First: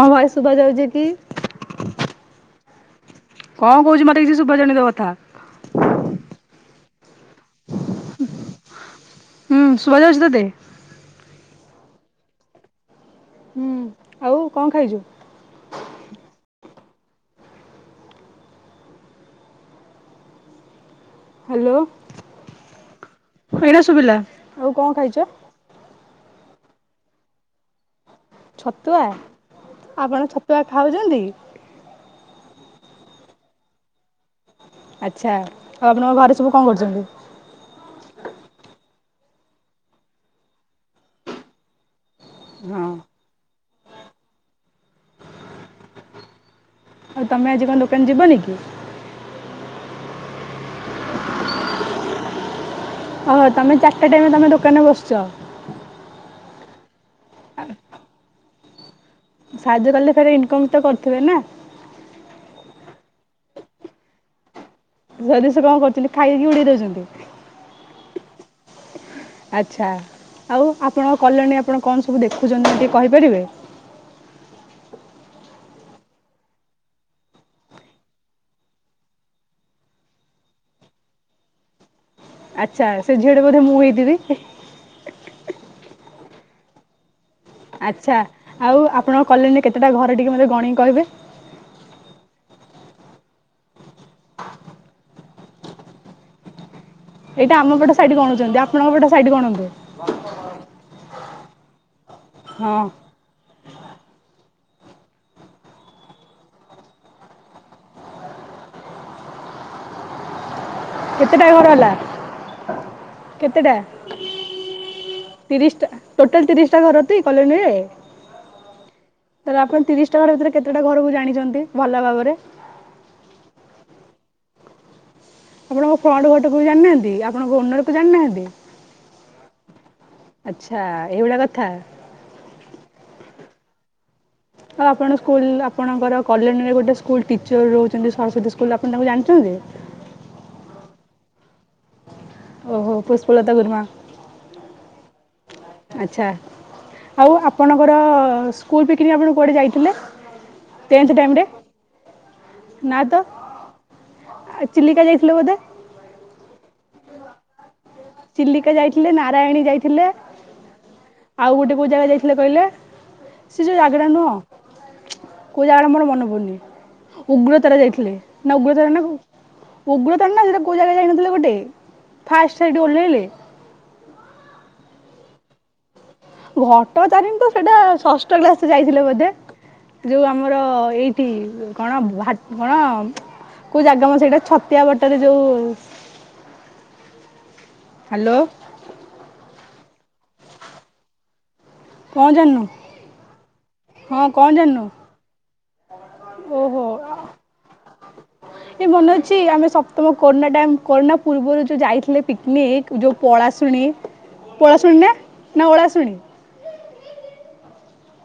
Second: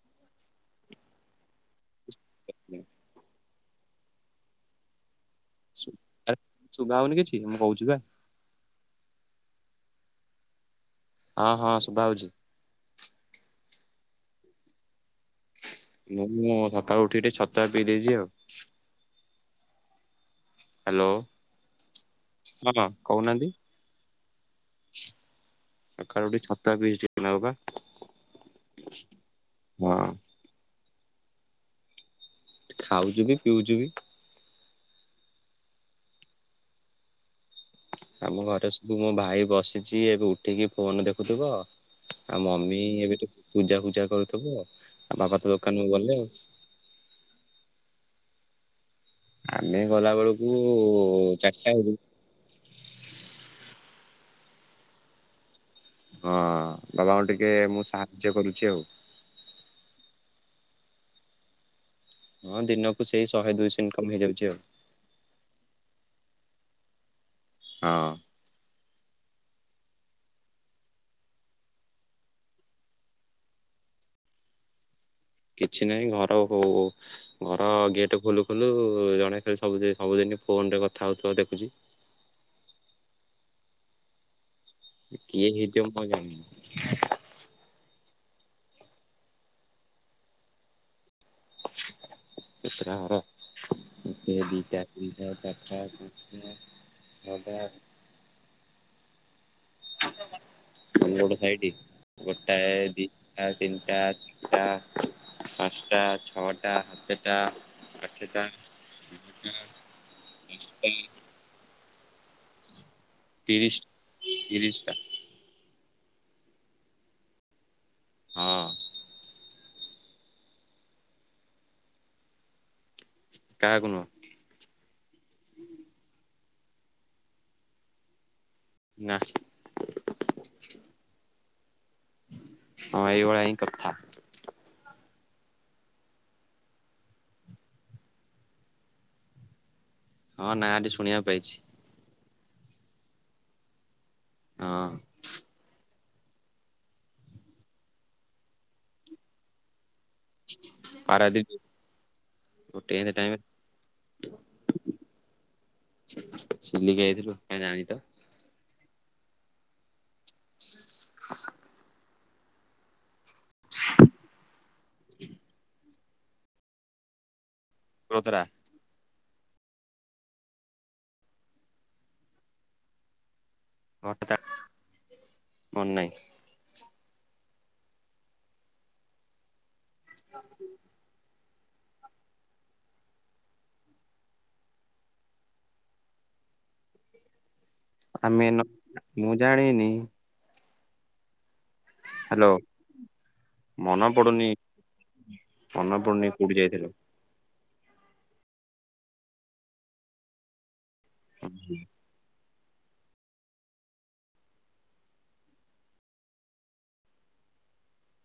ମୋ ଭୟସ ଶୁଭାଯାଉଛି କି? କଣ କହୁଛି ମତେ କିଛି ଶୁଭ ଯାଉନି ତୋ କଥା। ସୁଗା ହଉନି କିଛି ମୁଁ କହୁଛି ପା। ହୁଁ ଶୁଣାଯାଉଛି ତତେ? ହଁ ହଁ ଶୁଭା ହଉଛି। ହୁଁ ଆଉ କଣ ଖାଇଛୁ? ମୁଁ ମୁଁ ସକାଳୁ ଉଠି ଟିକେ ଛତୁଆ ପିଇ ଦେଇଛି ଆଉ। ହ୍ୟାଲୋ। ହାଲୋ ହଁ କହୁନାହାନ୍ତି ହଇଣା ଶୁଭିଲା ଆଉ କଣ ଖାଇଛ? ସକାଳୁ ଉଠି ଛତୁଆ ପିଇଛି ଟିକେ ନାଗୁପା। ଛତୁଆ ଆପଣ ଛତୁଆ ଖାଉଚନ୍ତି? ଖାଉଚୁ ବି ପିଉଚୁ ବି। ଆଚ୍ଛା, ଆଉ ଆପଣଙ୍କ ଘରେ ସବୁ କ କରୁଛନ୍ତି? ଆମ ଘରେ ସବୁ ମୋ ଭାଇ ବସିଛି, ଏବେ ଉଠିକି ଫୋନ ଦେଖୁଥିବ। ଆଉ ମମି ହଁ ଏବେ ତ ପୂଜା ପୂଜା ର୍କରୁଥିବ, ଆ ଆଉ ବାପା ତ ଦୋକାନକୁ ଗଲେ ଆଉ। ଆଉ ତମେ ଆଜି କଣ ଦୋକାନ ଯିବନି କି? ଆମେ ଗଲା ବେଳକୁ ଚାରିଟା ହେଇଯିବ। ଓହୋ ତମେ ଚାରିଟା ଟାଇମ ତେମ ଦୋକାନରେ ବସିଛ। ହଁ ବାବା ଙ୍କୁ ଟିକେ ମୁଁ ସାହାଯ୍ୟ କରୁଛି ଆଉ। ସାହାଯ୍ୟ କାଲି ଫରେ ଇନକମ୍ ତ କରୁଥିବେ ନା। ହଁ ଦିନକୁ ସେଇ ଶହେ ଦୁଇଶହ ଇନକମ୍ ହେଇଯାଉଛି ଆଉ। ଶହେ ଦୁଇଶ ଟଙ୍କା କଣ କରୁଛନ୍ତି? ଖାଇକି ଉଡେଇ ଦଉଛନ୍ତି। ହଁ। ଆଚ୍ଛା, ଆଉ ଆପଣଙ୍କ କଲଣୀ ଆପଣ କଣ ସବୁ ଦେଖୁଛନ୍ତି, ଟିକେ କହିପାରିବେ? କିଛି ନହିଁ ଘର ଓ-ହୋ-ଓ ଘର ଗେଟ ଖୋଲୁ ଖୋଲୁ ଜଣେ ଖାଲି ସବୁ ଦିନେ ସବୁ ସବୁଦିନ। ଫୋନରେ କଥା ହେଉଥିବ ଦେଖୁଛି। ଆଚ୍ଛା ସେ ଝିଅ ଟା ବୋଧେ ମୁଁ ହେଇଥିବି। କିଏ ହେଇଥିବ ମୁଁ ଆଉ ଜାଣିନି। ଆଛା ଆଉ ଆପଣ ଙ୍କ କଲେନୀ ରେ କେତେଟା ଘର ଟିକେ ମତେ ଗଣିକି କହିବେ। କେତେଟା ଘର ଗୋଟେ ଦିଟା ତିନିଟା ଚାରିଟା। ଏଇଟା ପାଞ୍ଚଟା ଛଅଟା ଆମ ପଟ ସାଇଟ୍ ଗଣୁଛନ୍ତି ଆପଣଙ୍କ ପଟ ସାଇଟ୍ ଗଣନ୍ତୁ। ଆମ ପଟ ସାଇଟ୍ ହଁ ଗୋଟାଏ ଦିଟା। ତିନିଟା ଚାରିଟା। ପାଞ୍ଚଟା ଛଅଟା ସାତେଟା ଆଠେଟା। ତିନି ଟା। କେତେଟା ଘର ହେଲା କେତେଟା ତିରିଶ ତିରିଶଟା ତିରିଶ। ଟ ଟୋଟାଲ ତିରିଶ ଟା ଘର ଟି କଲୋନୀରେ। ହଁ। ତାହଲେ ଆପଣ ତିରିଶଟା ଘର ଭିତରେ କେତେଟା ଘରକୁ ଜାଣିଛନ୍ତି ଭଲ ଭାବରେ। କାହାକୁ ନୁହଁ। ଆପଣଙ୍କ ଫ୍ରଣ୍ଟ ଘର ଟା କୁ ଜାଣିନାହାନ୍ତି ଆପଣଙ୍କ ଓନରକୁ ଜାଣି ନାହାନ୍ତି। ନା। ଏଇଭଳିଆ କଥା ହଁ ଏଇଭଳିଆ ହିଁ କଥା। ଆଉ ଆପଣ ସ୍କୁଲ ଆପଣଙ୍କର କଲୋନୀ ରେ ଗୋଟେ ସ୍କୁଲ ଟିଚର ରହୁଛନ୍ତି ସରସ୍ଵତୀ ସ୍କୁଲ ଆପଣ ତାଙ୍କୁ ଜାଣିଚନ୍ତି। ହଁ ନାଁ ଟି ଶୁଣିବାକୁ ପାଇଛି। ଓହୋ ପୁଷ୍ପଲତା ଗୁରୁମା। ହଁ। ଆଚ୍ଛା ଆଉ ଆପଣଙ୍କର ସ୍କୁଲ ପିକନିକ୍ ଆପଣ କୁଆଡ଼େ ଯାଇଥିଲେ। ଟେନ୍ଥ ଟାଇମ ରେ। ମୋ ଟେନଥ ଟାଇମରେ। ଆଉ ଚିଲିକା ଯାଇଥିଲେ ବୋଧେ। ଚିଲିକା ଯାଇଥିଲୁ କାଇଁ ଜାଣିନି ତ। ଚିଲିକା ଯାଇଥିଲେ ନାରାୟଣୀ ଯାଇଥିଲେ ଆଉ ଗୋଟେ କୋଉ ଜାଗା ଯାଇ ଥୀଲେ କହିଲେ ସେ ଯୋଉ ଜାଗଟା ନୁହଁ କୋଉ ଜାଗା ଟା ମୋର ମନେପ ଡୁନି ଉଗ୍ରତାର ଯାଇଥିଲେ କୋଳତରା ନା ଉଗ୍ରତାର ନା କୋଉ ଉଗ୍ରତାର ନା ସେଟା କୋଉ ଜାଗା ଯାଇନଥିଲେ ଗୋଟେ ଫାର୍ଷ୍ଟ ସେଇଠି ଓହ୍ଲେଇଲେ। ଘଟ ତା ମନ ନହିଁ। ଘଟଗାଁ ତାରିଣୀ ତ ସେଟା ଷଷ୍ଟ କ୍ଲାସ ରେ ଯାଇଥିଲେ ବୋଧେ। ଯୋଉ ଆମର ଏଇଠି କଣ ଭାଟ କଣ। କୋଉ ଜାଗା ମ ସେଇଟା ଛତିଆ ବଟରେ ଯୋଉ। ହ୍ୟାଲୋ ଆମେ ନ ମୁଁ ଜାଣିନି। କଣ ହ୍ୟାଲୋ ଜାଣିନୁ। ମନେ ହଁ ପଡୁନି କଣ ମନେ ପଡୁନି କୋଉଠି ଜାଣିନୁ ଓହୋ। ଯାଇଥିଲୁ ଏ ମନେ ଅଛି ଆମେ ସପ୍ତମ କରୋନା ଟାଇମ୍ କରୋନା ପୂର୍ବରୁ ଯୋଉ ଯାଇଥିଲେ ପିକ ନିକ୍ ଯୋଉ ପଳାଶୁଣି ପଳାଶୁଣି ନା ନା ଓଳାଶୁଣି।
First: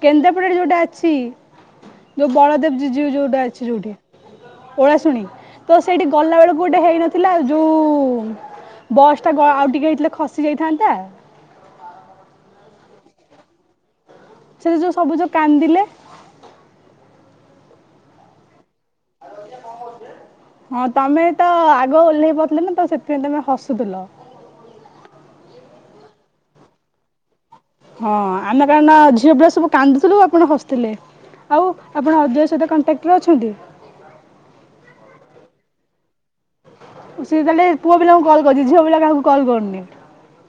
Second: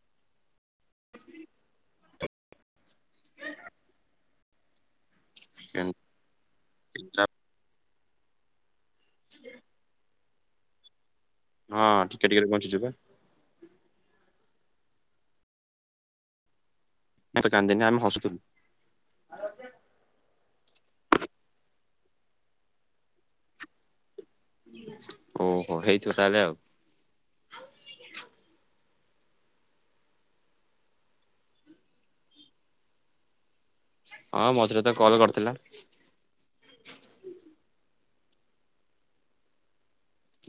କେନ୍ଦ୍ରାପଡାରେ ଯୋଉଟା ଅଛି ଯୋଉ ବଳଦେବ ଜିଜିଉ ଯୋଉଟା ଅଛି ଯୋଉଠି। ଓଳାଶୁଣି ତ କେନ୍ଦ୍ରା ସେଇଠି ଗଲା ବେଳକୁ ଗୋଟେ ହେଇନଥିଲା ଯୋଉ। ବସ୍ ଟା ଗ ଆଉ ଟିକେ ହେଇଥିଲେ ଖସି ଯାଇଥାନ୍ତା। ହଁ ଟିକେ ଟିକେ ରେ ବଞ୍ଚିଛୁ ବା। ସେଠୀ ଯୋଉ ସବୁ ଯୋଉ କାନ୍ଦିଲେ। ମୁଁ ତ କାନ୍ଦିନି ଆମେ ହସୁଥିଲୁ। ହଁ ତମେ ତ ଆଗ ଓହ୍ଲେଇ ପାଡିଥିଲ ନା ତ ସେଥିପାଇଁ ତମେ ହସୁଥିଲ। ଓହୋ ହେଇଥିବ ତା ହଲେ ଆଉ। ହଁ ଆମେ କାରଣ ଝିଅ ପିଲା ସବୁ କାନ୍ଦୁଥିଲୁ ଆପଣ ହସିଥିଲେ। ଆଉ ଆପଣ ଅଜୟ ସହିତ କଣ୍ଟାକ୍ଟରେ ଅଛନ୍ତି। ହଁ ମଝିରେ ତ କଲ କରିଥିଲା। ସେ ତାହେଲେ ପୁଅ ପିଲାଙ୍କୁ କଲ୍ କରୁଚି। ଝିଅ ପିଲା କାହାକୁ କଲ୍ କରୁନି।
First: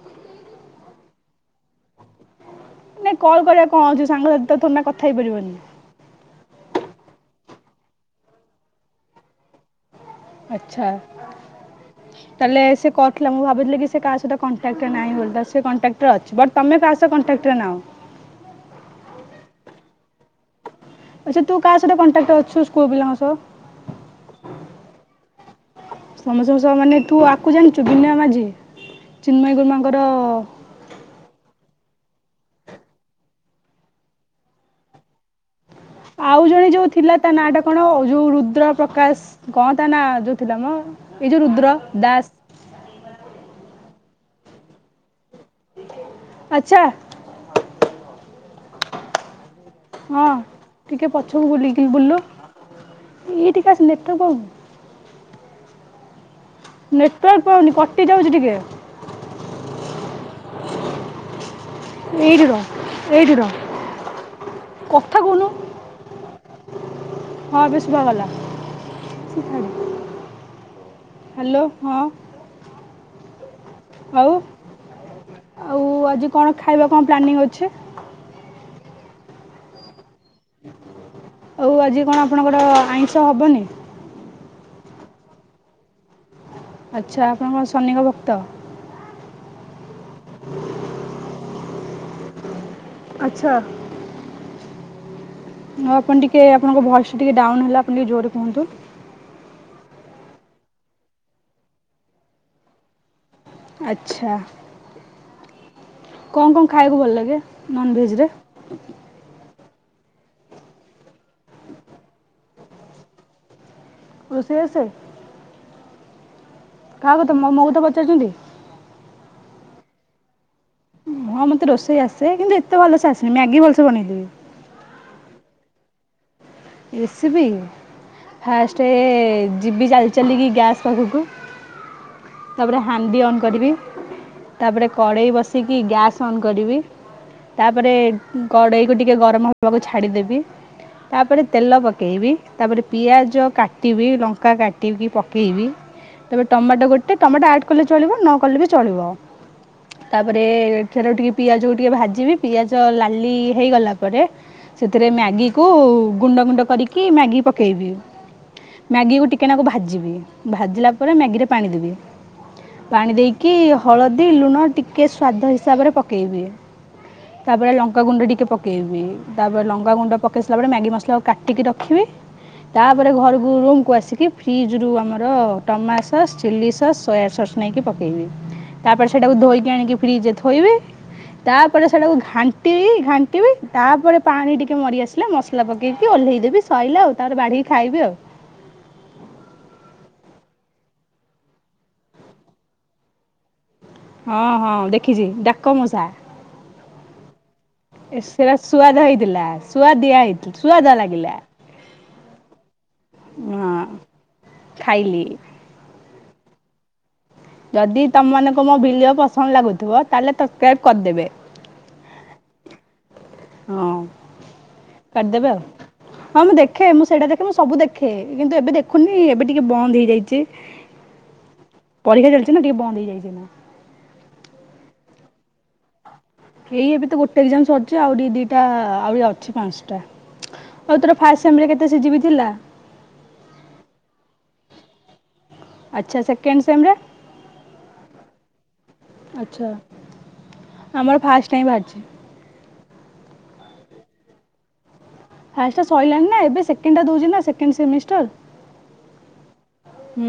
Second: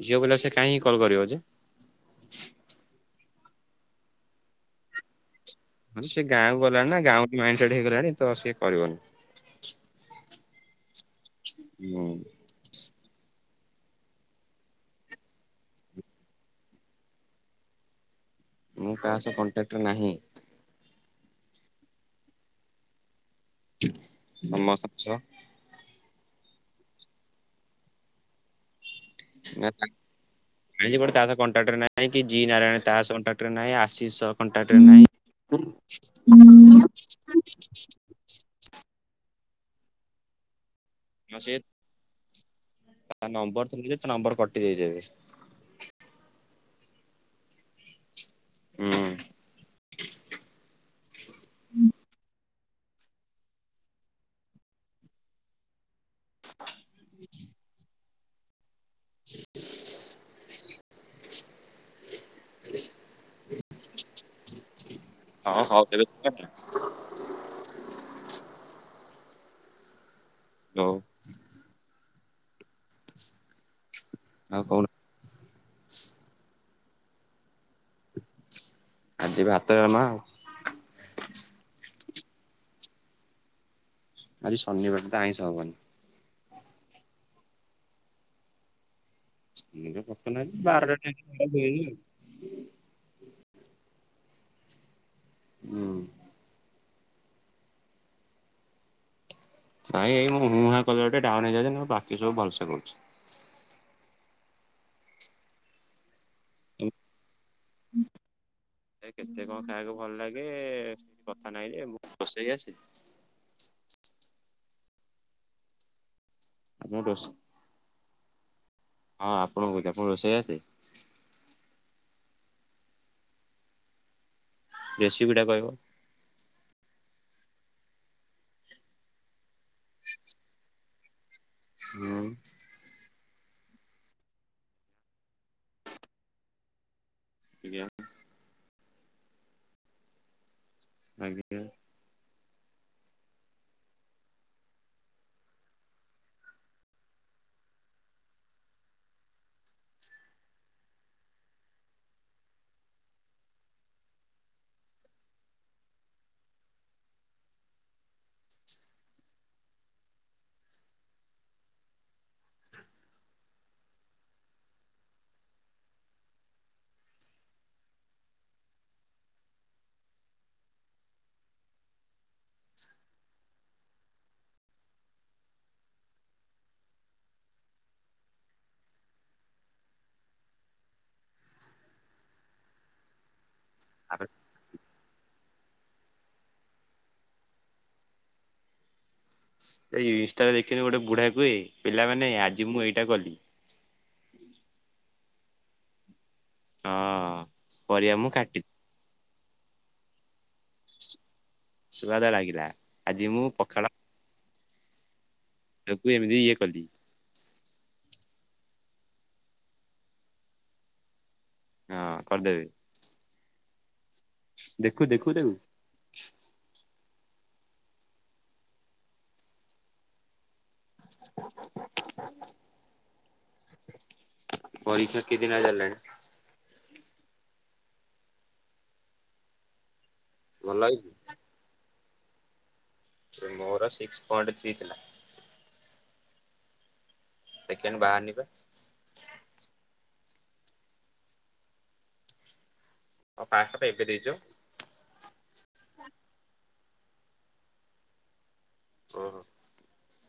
ଝିଅ ପିଲା କୁ ସେ କାହିଁକି କଲ କରିବ ଯେ? ନାଇଁ କଲ୍ କରିବା କଣ ଅଛି ସାଙ୍ଗ ସାଥି ତ ଥୋଡି ନା କଥା ହେଇପାରିବନି। ସେ ଗାଁକୁ ଗଲାଣି ନା ଗାଁ ମାଇଣ୍ଡ ସେଟ ହେଇଗଲାଣି, ତ ସିଏ କରିବନି ଆଛା ହୁଁ ତାହେଲେ ସେ କହୁଥିଲା ମୁଁ ଭାବ ବୁଝିଲେ କି ସେ କାହା ସହିତ କଣ୍ଟାକ୍ଟରେ ନାହିଁ ବୋଲି ତା ସହ କଣ୍ଟାକ୍ଟରେ ଅଛି ବଟ ତମେ କାହା ସହ କଣ୍ଟାକ୍ଟରେ ନାହଁ। ମୁଁ କାହା ସହ କଣ୍ଟାକ୍ଟରେ ନାହିଁ? ଆଚଛା ତୁ କାହା ସହିତ କଣ୍ଟାକ୍ଟ ଅଛୁ ସ୍କୁଲ ପିଲାଙ୍କ ସହ? ସମସ୍ତଙ୍କ ସହ ସମସ୍ତଙ୍କ ସହ ମାନେ ତୁ ଆକୁ ଜାଣିଛୁ ବିନୟ ମାଝି? ଚିନ୍ମୟୀ ଆଁ ତା ଗୁରୁମାଙ୍କର ଏଇପଟେ ତାର ତ କଣ୍ଟ୍ରାକ୍ଟର ନାଇ। ନାଇଁ କି ଜି ନାରାୟଣ ତା କଣ୍ଟାକ୍ଟରେ ନାହିଁ, ଆଶିଷ କଣ୍ଟାକ୍ଟରେ ନାହିଁ। ଆଉ ଜଣେ ଯୋଉ ଥିଲା ତା ନାଁ ଟା କଣ ଅ ଯୋଉ ରୁଦ୍ର ପ୍ରକାଶ। କଣ ତା ନା ଯୋ ଥିଲା ମ। ଏଇ ଯୋଉ ସେ ରୁଦ୍ର ଦାସ ତା ନମ୍ବର ଥିଲା ଯେ ତା ନମ୍ବର କଟି ଯାଇଚି ଏବେ। ଆଚ୍ଛା। ହୁଁ। ହଁ ଟିକେ ପଛକୁ ବୁଲିକି ବୁଲଲୁ। ଏଇଟିକି ଆସି ନେଟୱାର୍କ ପାଉନି। ନେଟୱାର୍କ ପାଉନି କଟି ଯାଉଛି ଟିକେ। [inaudible] ଏଇଠି ର ଏଇଠି ର କଥା କହୁନୁ ହଁ ହଉ ଏବେ ହଁ ଏବେ ଶୁଭାଗଲା। [inaudible] ହଉ ହାଲୋ ହଁ। ଆଉ କଣ? ଆଉ ଆଜି କଣ ଖାଇବା କଣ ପ୍ଲାନିଂ ଅଛି? ଆଜି ଭାତ, ଡାଲମା ଆଉ। ଆଉ ଆଜି କଣ ଆପଣଙ୍କର ଆଇଁଷ ହବନି? ଆଜି ଶନିବାର ତ ଆଇଁଷ ହବନି। ଆଚ୍ଛା ଆପଣଙ୍କ ଶନିଙ୍କ ଭକ୍ତ ମୁ ତ ପତନ [unintelligible] ବାର [unintelligible] ଆଛ।। ହୁଁ ଆପଣ ଟିକେ ଆପଣଙ୍କ ଭଏସ ଟା ଟିକେ ଡାଉନ ହେଲା, ଆପଣ ଟିକେ ଜୋରରେ କୁହନ୍ତୁ। ନାଇଁ ଏଇ ମୁଁ ମୁଁହାଁ କହିବା ଟେ ଡାହାଣେ ଯାଉଛି ନହେଲେ ବାକି ସବୁ ଭଲସେ କରୁଚି। ଆଛା। କଁ କଁ ଖାଇବାକୁ ଭଲ ଲାଗେ ନନଭେଜରେ। କଁ ଖାଇବାକୁ ଭଲ ଲାଗେ କଥା ନାହିଁ ଯେ ମୁଁ ରୋଷେଇ ଆସେ। ରଷେଇ ଆସେ। ଆପଣଙ୍କୁ କାହା ରୋଷେ କଥା ମୋ ମୋ କଥା ପଚାରୁଛନ୍ତି। ହଁ ଆପଣ କହୁଛି ଆପଣ ରୋଷେଇ ଆସେ? ହଁ ମତେ ରୋଷେଇ ଆସେ କିନ୍ତୁ ଏତେ ଭଲସେ ଆସନି ମ୍ୟାଗି ଭଲସେ ବନେଇଦେବି। ରେଶିପି ଟା କହିବ। ରେସିପି। ଫାଷ୍ଟ ଯିବି ଚାଲି ଚାଲିକି ଗ୍ୟାସ୍ ପାଖକୁ ହୁଁ ତାପରେ ହ୍ୟାନଦୀ ଅନ୍ କରିବି। ତାପରେ କଡ଼େଇ ବସିକି ଗ୍ୟାସ୍ ଅନ୍ କରିବି। ଆଜ୍ଞା। ତାପରେ କଡେଇ କୁ ଟିକେ ଗରମ ହବାକୁ ଛାଡିଦେବି। ତାପରେ ଆଜ୍ଞା। ତେଲ ପକେଇବି ତାପରେ ପିଆଜ କାଟିବି ଲଙ୍କା କାଟିକି ପକେଇବି। ତେବେ ଟମାଟୋ ଗୋଟେ ଟମାଟୋ ଆଡ କଲେ ଚଳିବ ନକଲେ ବି ଚଳିବ। ତାପରେ ଏଥିରୁ ଟିକେ ପିଆଜ କୁ ଟିକେ ଭାଜିବି ପିଆଜ ଲାଲି ହେଇଗଲା ପରେ। ସେଥିରେ ମ୍ୟାଗି କୁ ଗୁଣ୍ଡ ଗୁଣ୍ଡ କରିକି ମ୍ୟାଗି ପକେଇବି। ମ୍ୟାଗିକୁ ଟିକେନାକୁ ଭାଜିବି ଭାଜିଲା ପରେ ମ୍ୟାଗିରେ ପାଣି ଦେବି। ପାଣି ଦେଇକି ହଳଦୀ ଲୁଣ ଟିକେ ସ୍ଵାଦ ହିସାବରେ ପକେଇବି। ତାପରେ ଲଙ୍କା ଗୁଣ୍ଡ ଟିକେ ପକେଇବି। ତାପରେ ଲଙ୍କା ଗୁଣ୍ଡ ପକେଇ ସାରାବା ପରେ ମ୍ୟାଗି ମ କୁ କାଟିକି ରଖିବି। ତାପରେ ଘରକୁ ରୁମକୁୁ ଆସିକି। ଫ୍ରିଜ ରୁ ଆମର tomato sauce chilli sauce soya sauce ଏଠୁ ନେଇକି ପକେଇବି। ତାପରେ ସେଇଟାକୁ ଧୋଇକି ଆଣିକି ଫ୍ରିଜିରେ ଥୋଇବେ। ତାପରେ ସେଟାକୁ ଘାଣ୍ଟିବି ଘାଣ୍ଟିବି ତାପରେ ପାଣି ଟିକେ ମରି ଆସିଲେ ମସଲା ପକେ କି ଓହ୍ଲେଇଦେବି ସଇଲା ଆଉ ତାରେ ବାଢିକି ଖାଇବି ଆଉ। ଏଇ ଇନଷ୍ଟାରେ ଦେଖିନି ଗୋଟେ ବୁଢା କୁହେ। ପିଲାମାନେ ଆଜି ମୁଁ ଏଇଟା କଲି। ହଁ ହଁ ଦେଖିଛି ଡାକ ମଉସା। ହଁ। ପରିବା ଏ ମୁଁ ସୁଆ କାଟି ସୁଆଦ ହେଇଥିଲା ସୁଆଦିଆ ହେଇ ସୁଆଦ ଲାଗିଲା ସୁଆଦ ଲାଗିଲା ଆଜି ମୁଁ ହଁ। ଖାଇଲି। ଆକୁ ଏମିତି ଇଏ କଲି। ଯଦି ତମମାନଙ୍କୁ ମୋ ଭିଲିଓ ପସନ୍ଦ ଲାଗୁଥିବ। ତାହେଲେ ସତସ୍କ୍ରାଇବ କରିଦେବେ। ହଁ କରିଦେବି। ହଁ ଦେଖୁ ଦେଖୁ କରିଦେବେ ଦେଖୁ ଆଉ ହଁ ମୁଁ ଦେଖେ। ମୁଁ ସେଇଟା ଦେଖ ମୁଁ ସବୁ ଦେଖେ। କିନ୍ତୁ ଏବେ ଦେଖୁନି ଏବେ ଟିକେ ବନ୍ଦ ହେଇଯାଇଚି। ପରୀକ୍ଷା ଚାଲିଚି ନା ଟିକିଏ ବନ୍ଦ ହେଇଯାଇଚି ଏଇନା। ପରୀକ୍ଷା କେଦିନ ହେଲାଣି ଚାଲିଲାଣି। ଏଇ ଏବେତ ଗୋଟେ ଏକଜାମ ସରିଚି। ଆହୁରି ଦିଟା ଆ ଅଛି ପାଞ୍ଚଟା। ଭଲ ଆଉ ତୋର ଫାଷ୍ଟ ସେମରେ କେ ସିଯିବି ଥିଲା। ମୋର ସିକ୍ସି ପଏଣ୍ଟ ଥ୍ରୀ ଥିଲା। ଆଚ୍ଛା ସେକେଣ୍ଡ ସେମ ରେ। ସେକେଣ୍ଡ ବାହାରି ନି ପା। ଆଚ୍ଛା ଆମର ଫାର୍ଷ୍ଟ ଟାଇମ ଭାରଛି। ଆଉ ପାସଟା ପା ଏବେ ଦେଇଚ। ଫାଷ୍ଟ ଟା ସଇଲାଣି ନା ଏବେ ସେକେଣ୍ଡ ଦୋଉଚୀ ନା ସେକେଣ୍ଡ ସେମିଷ୍ଟାର। ଓ ହୋ। ହୁଁ।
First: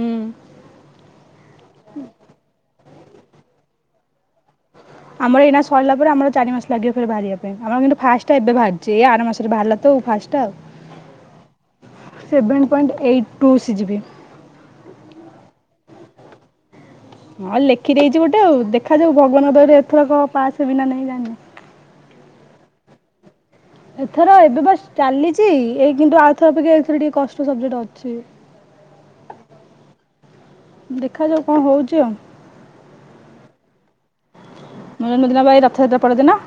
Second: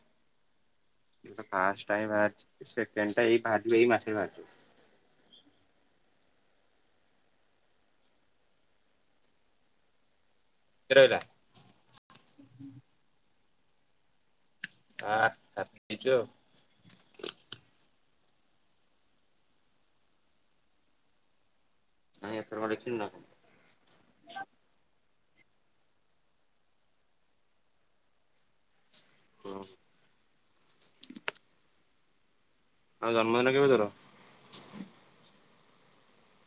ଏଇଟା ଫାର୍ଷ୍ଟ ଟାଇମ ବାହାରିଚି। ସେକେଣ୍ଡ ଟା ଏଇ ବାହାରିବ ଏଇ ମାସ ବାହାରିଯିବ। ଆମର ଏଇନା ସରିଲା ପରେ ଆମର ଚାରି ମାସ ଲାଗିବ ଫେରେ ବାହାରିବା ପାଇଁ ଆମର କିନ୍ତୁ ଫାଷ୍ଟଟା ଏବେ ବାହାରିଚି। ଏଇ ଆର ମାସରେ ବାହାରିଲା ତ ଫାଷ୍ଟ। କେତେ ରହିଲା ଟା ସେଭେନ୍ ପଏଣ୍ଟ ଏଇଟ୍ ଟୁ ସି ଯିବି। ଆ ରାମପି ଦେଇଚୁ ଆଉ। ହଁ ଲେଖିଦେଇଚି ଗୋଟେ ଆଉ। ଦେଖାଯାଉ ଭଗବନ ଦୟାରେ ଏଥର କ ପାସ ହେବିନା ନାଇଁ ଜାଣିନି। କାଇଁ ଏଥର ଲେଖିନୁ ନା କଣ? ଏଥର ଏବେ ବାସ ଚାଲିଚି। ଏଇ କିନ୍ତୁ ଆରଥକ ଅପେକ୍ଷା ଏଇଥର ଟିକେ କଷ୍ଟ ସବଜେଟ ଅଛି। ଦେଖାଯାଉ କଣ ହଉଚି ଆଉ। ଆଉ ଜନ୍ମଦିନ କେବେ ତର? ମୋ ଜନ୍ମ ଦିନ ପା ଏଇ ରଥଯାତ୍ରା ପରଦିନ।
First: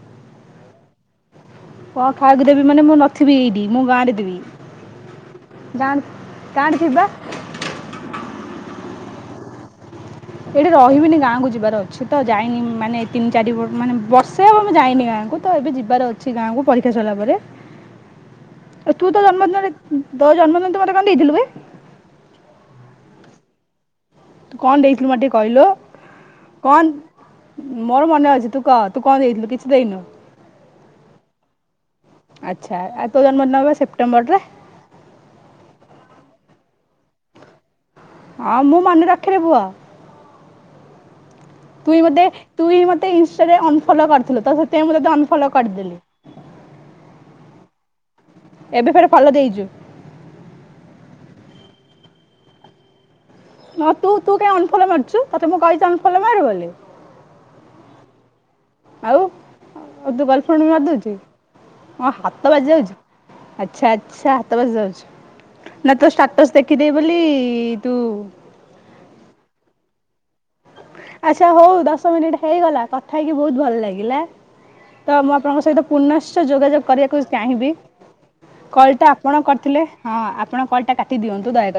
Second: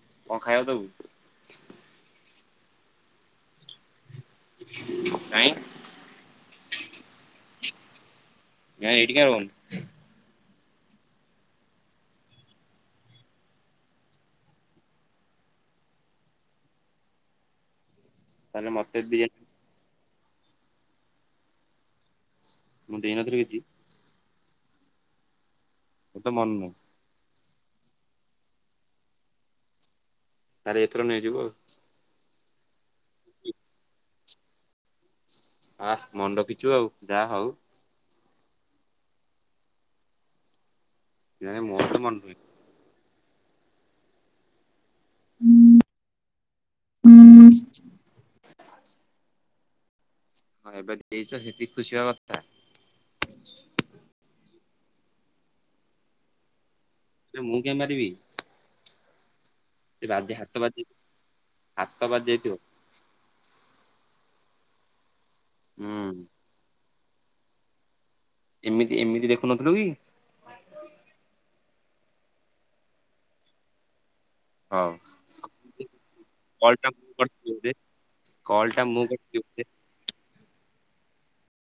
କଁ ଖାଇବାକୁ ଦବୁ? କଣ ଖାଇବାକୁ ଦେବି ମାନେ ମୁଁ ନଥିବି ଏଇଟି ମୁଁ ଗାଁ ରେ ଥିବି କାଇଁ ଗାଁ ରେ ଗାଁ ରେ ଥିବି ପା। ଏଇଟି କାଇଁ ରଇବୁନୁ? ଏଇଠି ରହିବିନି ଗାଁକୁ ଯିବାର ଅଛି ତ ଯାଇନି ମାନେ ତିନି ଚାରି ବ ମାନେ ବର୍ଷେ ହେବ ମୁଁ ଯାଇନି ଗାଁକୁ। ମୁଁ ତ ଏବେ ଯିବାର ଅଛି ଗାଁକୁ ପରୀକ୍ଷା ସରିଲା ପରେ। [unintelligible] ମତେ ତୁ ଦି ତ ଜନ୍ମଦିନରେ ତୋ ଜନ୍ମଦିନ ରେ ତୁ ମତେ କଣ ଦେଇଥିଲୁ ବେ? ମୁଁ ଦେଇନଥିଲି କିଛି? ତୁ କଣ ଦେଇଥିଲୁ ମତେ ଟିକେ କଇଲୁ? ମୋ ତ ମନ ନାହିଁ। ମୋର ମନେ ଅଛି ତୁ କଅ ତୁ କଣ ଦେଇଥିଲୁ କିଛି ଦେଇନୁ? ଆରେ ଏଥର ନେଇଯିବୁ ଆଉ। ଆଚ୍ଛା ଆ ଜନ୍ମ ଦିନ ବା ସେପ୍ଟେମ୍ବରରେ। ଆ ମନ ରକିିଚୁ ଆଉ ଯାହା ହଉ। ହଁ ମୁଁ ମନେ ରଖେରେ ପୁଅ। ନାଇଁ ମୋର ତୁଇ ତ ମନେ ମତେ ରୁହେ। ତୁଇ ମତେ ଇନଷ୍ଟାରେ ଅନଫଲୋ କରିଥିଲୁ ତ ତିପାଇଁ ମୁଁ ତତେ ଅନଫଲୋ କରିଦେଲି। ଏବେ ଫେରେ ଫଲୋ ଦେଇଚୁ। ହଁ ଏବେ ଦେଇଚ ସେତିକି ଖୁସିିବା କଥା। ହଁ ତୁ ତୁ କାଇଁ ଅନଫଲ ମାରୁଚୁ ତତେ ମୁଁ କଇଚି ଅନୁଫଲ୍ ମାରେ ବୋଲି? ଏ ମୁଁ କାଇଁ ମାରିବି? ଆଉ ଆଉ ସେ ତୋ ବାଜି ହାତ ଗଲଫ୍ରେଣ୍ଡ ବାଜି ମାରିଦଉଚି ହ ହାତ ବାଜି ଯାଉଚି ଆଚ୍ଛା ଆଚ୍ଛା। ହାତ ବାଜିଯାଉଛି ନା ତୋ ହୁଁ ଷ୍ଟାଟସ୍ ଦେଖିଦେବି ବୋଲି ତୁ ଏମିତି ଏମିତି ଦେଖୁନଥୁଲୁ କି? ଆଚ୍ଛା ହଉ ଦଶ ମିନିଟ ହେଇଗଲା କଥା ହେଇକି ବହୁତ ଭଲ ଲାଗିଲା। ହଉ ତ ମୁଁ ଆପଣଙ୍କ ସହିତ ପୁନଶ୍ଚ କଲ୍ ଯୋଗାଯୋଗ ଟା ମୁଁ କରିବାକୁ କରିଥିଲି ଚାହିଁବି। ବୋଧେ କଲ୍ କଲ ମୁଁ ଟା ଆପଣ କରିଥିଲି ବୋଧେ। କରିଥିଲେ ହଁ ଆପଣ କଲଟା କାଟି ଦିଅନ୍ତୁ ଦୟାକ